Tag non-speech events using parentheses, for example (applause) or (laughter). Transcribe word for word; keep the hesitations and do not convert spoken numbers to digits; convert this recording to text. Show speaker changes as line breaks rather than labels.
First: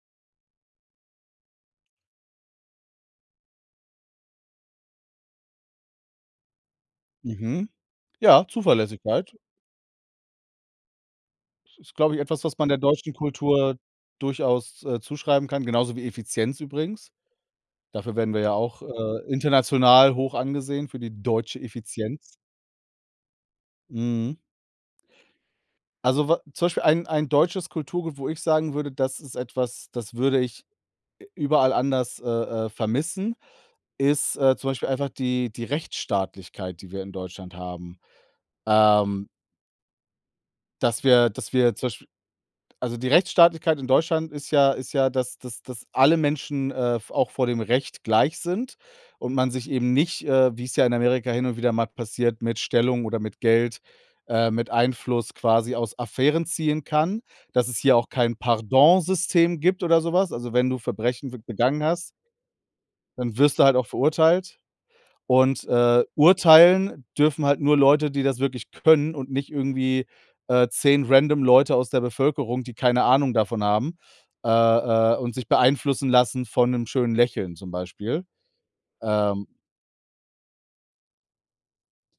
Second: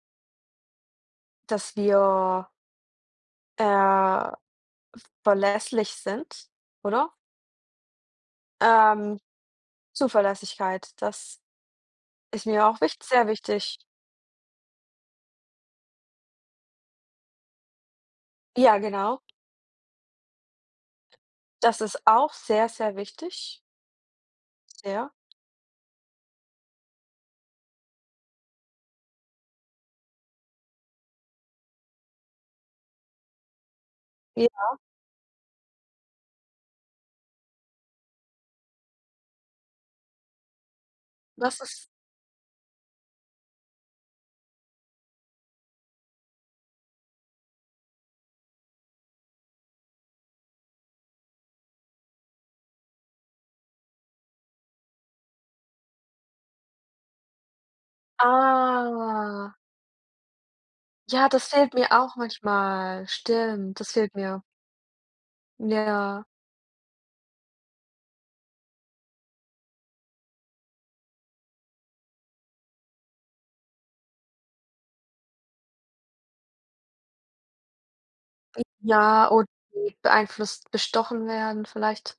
Dass wir äh, v verlässlich sind, oder?
Mhm, ja,
Ähm,
Zuverlässigkeit.
Zuverlässigkeit, das
Das ist, glaube ich, etwas,
ist
was
mir
man der
auch wicht
deutschen
sehr wichtig.
Kultur durchaus, äh, zuschreiben kann, genauso wie Effizienz übrigens. Dafür werden wir ja
Ja,
auch,
genau.
äh, international hoch angesehen für die deutsche
Das ist auch
Effizienz
sehr, sehr wichtig.
Mhm.
Sehr.
Also, wa zum Beispiel ein ein deutsches Kulturgut, wo ich sagen würde, das ist etwas, das würde ich, äh, überall anders, äh, äh, vermissen, ist, äh, zum
Ja.
Beispiel einfach die die Rechtsstaatlichkeit, die wir in Deutschland haben. Ähm dass wir dass
Was
wir
ist
zum Beispiel Also, die Rechtsstaatlichkeit in Deutschland ist ja ist ja, dass dass dass alle Menschen, äh, v auch vor dem Recht gleich sind und man sich eben nicht, äh, wie's ja in Amerika hin und wieder mal passiert, mit Stellung oder mit Geld, äh, mit Einfluss quasi aus Affären ziehen kann. Dass es hier auch kein
Ah.
Pardon-System gibt oder so was. Also, wenn du
Ja,
Verbrechen be
das fehlt
begangen
mir
hast,
auch manchmal.
dann wirst du halt
Stimmt,
auch
das fehlt mir.
verurteilt. Und, äh,
Ja.
urteilen dürfen halt nur Leute, die das wirklich können und nicht irgendwie, äh, zehn random Leute aus der Bevölkerung, die keine Ahnung davon haben, äh, äh, und sich beeinflussen lassen von 'nem schönen Lächeln zum Beispiel,
(unintelligible) Ja,
ähm
(unintelligible) beeinflusst bestochen werden vielleicht.